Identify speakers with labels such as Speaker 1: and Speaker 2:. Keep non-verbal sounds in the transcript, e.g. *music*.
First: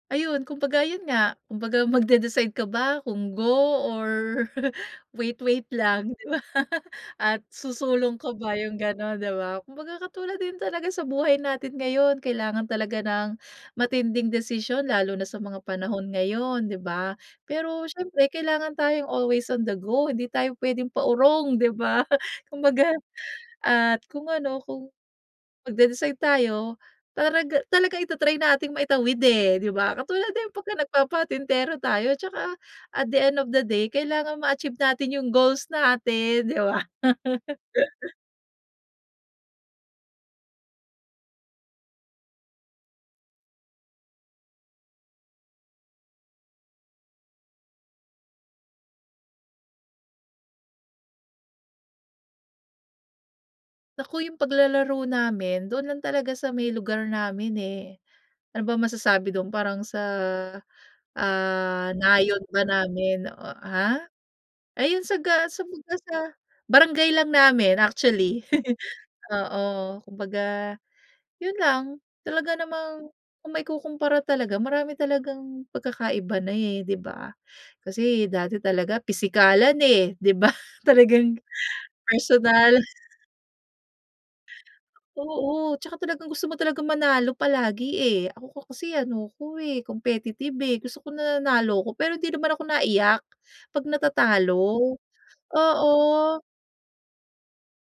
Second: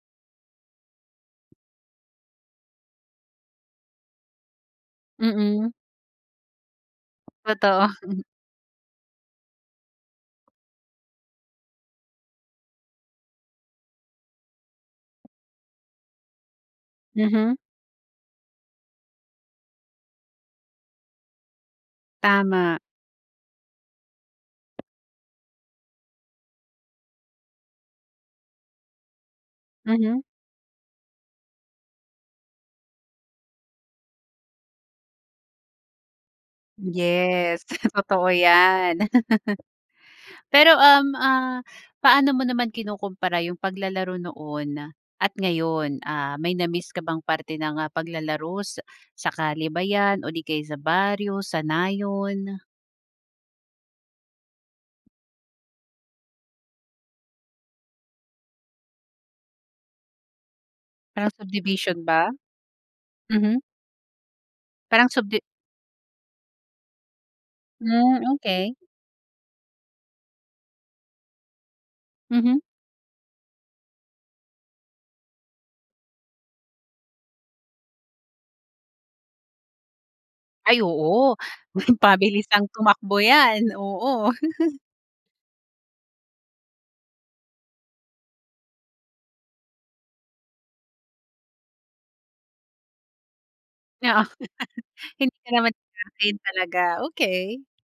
Speaker 1: Ayun, kumbaga 'yon nga, kumbaga magde-decide ka ba kung go or *chuckles* wait wait
Speaker 2: Mm.
Speaker 1: lang di ba? *chuckles* At
Speaker 2: Totoo.
Speaker 1: susulong
Speaker 2: *snorts*
Speaker 1: ka ba 'yong gano'n, di ba. Kumbaga katulad din talaga sa buhay natin ngayon kailangan talaga ng matinding desisyon lalo na sa mga panahon ngayon, di ba?
Speaker 2: Mhm.
Speaker 1: Pero siyempre kailangan tayong always on the go, hindi tayo puwedeng paurong, di ba? *snorts*
Speaker 2: Tama.
Speaker 1: Kumbaga at kung ano kung, magde-decide tayo taraga talagang ita-try nating maitawid eh, di ba?
Speaker 2: Mhm.
Speaker 1: Katulad din pagka nagpapatintero tayo tsaka at the end of the day kailangan ma-achieve natin 'yung goals natin di ba?
Speaker 2: Yes,
Speaker 1: *laughs*
Speaker 2: totoo 'yan. *chuckles* Pero um, ah, paano mo naman kinukumpara 'yong paglalaro noon at ngayon? Ah, may na-miss ka bang parte ng ah, paglalaro sa sa kalye ba 'yan o di kaya sa baryo, sa nayon?
Speaker 1: Naku, 'yong paglalaro namin doon lang talaga sa may lugar namin, eh. Ano ba masasabi do'n parang sa
Speaker 2: Parang
Speaker 1: ah,
Speaker 2: subdivision ba?
Speaker 1: nayon ba namin, oh
Speaker 2: Mhm.
Speaker 1: ha? Ayun,
Speaker 2: Parang
Speaker 1: sa
Speaker 2: subdi
Speaker 1: ga sa 'baga sa barangay lang namin
Speaker 2: Hmm,
Speaker 1: actually,
Speaker 2: okey.
Speaker 1: *chuckles* oo. Kumbaga 'yon lang, talaga
Speaker 2: Mhm.
Speaker 1: namang kung maikukumpara talaga marami talagang pagkakaiba na, eh, di ba? Kasi dati talaga pisikalan eh, di ba,
Speaker 2: Ay,
Speaker 1: *scoffs*
Speaker 2: oo.
Speaker 1: talagang
Speaker 2: *scoffs* Pabilisang
Speaker 1: personalan.
Speaker 2: tumakbo
Speaker 1: *snorts*
Speaker 2: 'yan, oo. *chuckles*
Speaker 1: Oo, tsaka talagang gusto mo talagang manalo palagi, eh. Ako 'ko kasi ano 'ko eh, competitive, eh. Gusto ko nananalo ako pero di naman ako naiyak, 'pag natatalo,
Speaker 2: *laughs* Hindi ka naman iyakin
Speaker 1: oo.
Speaker 2: talaga, okey.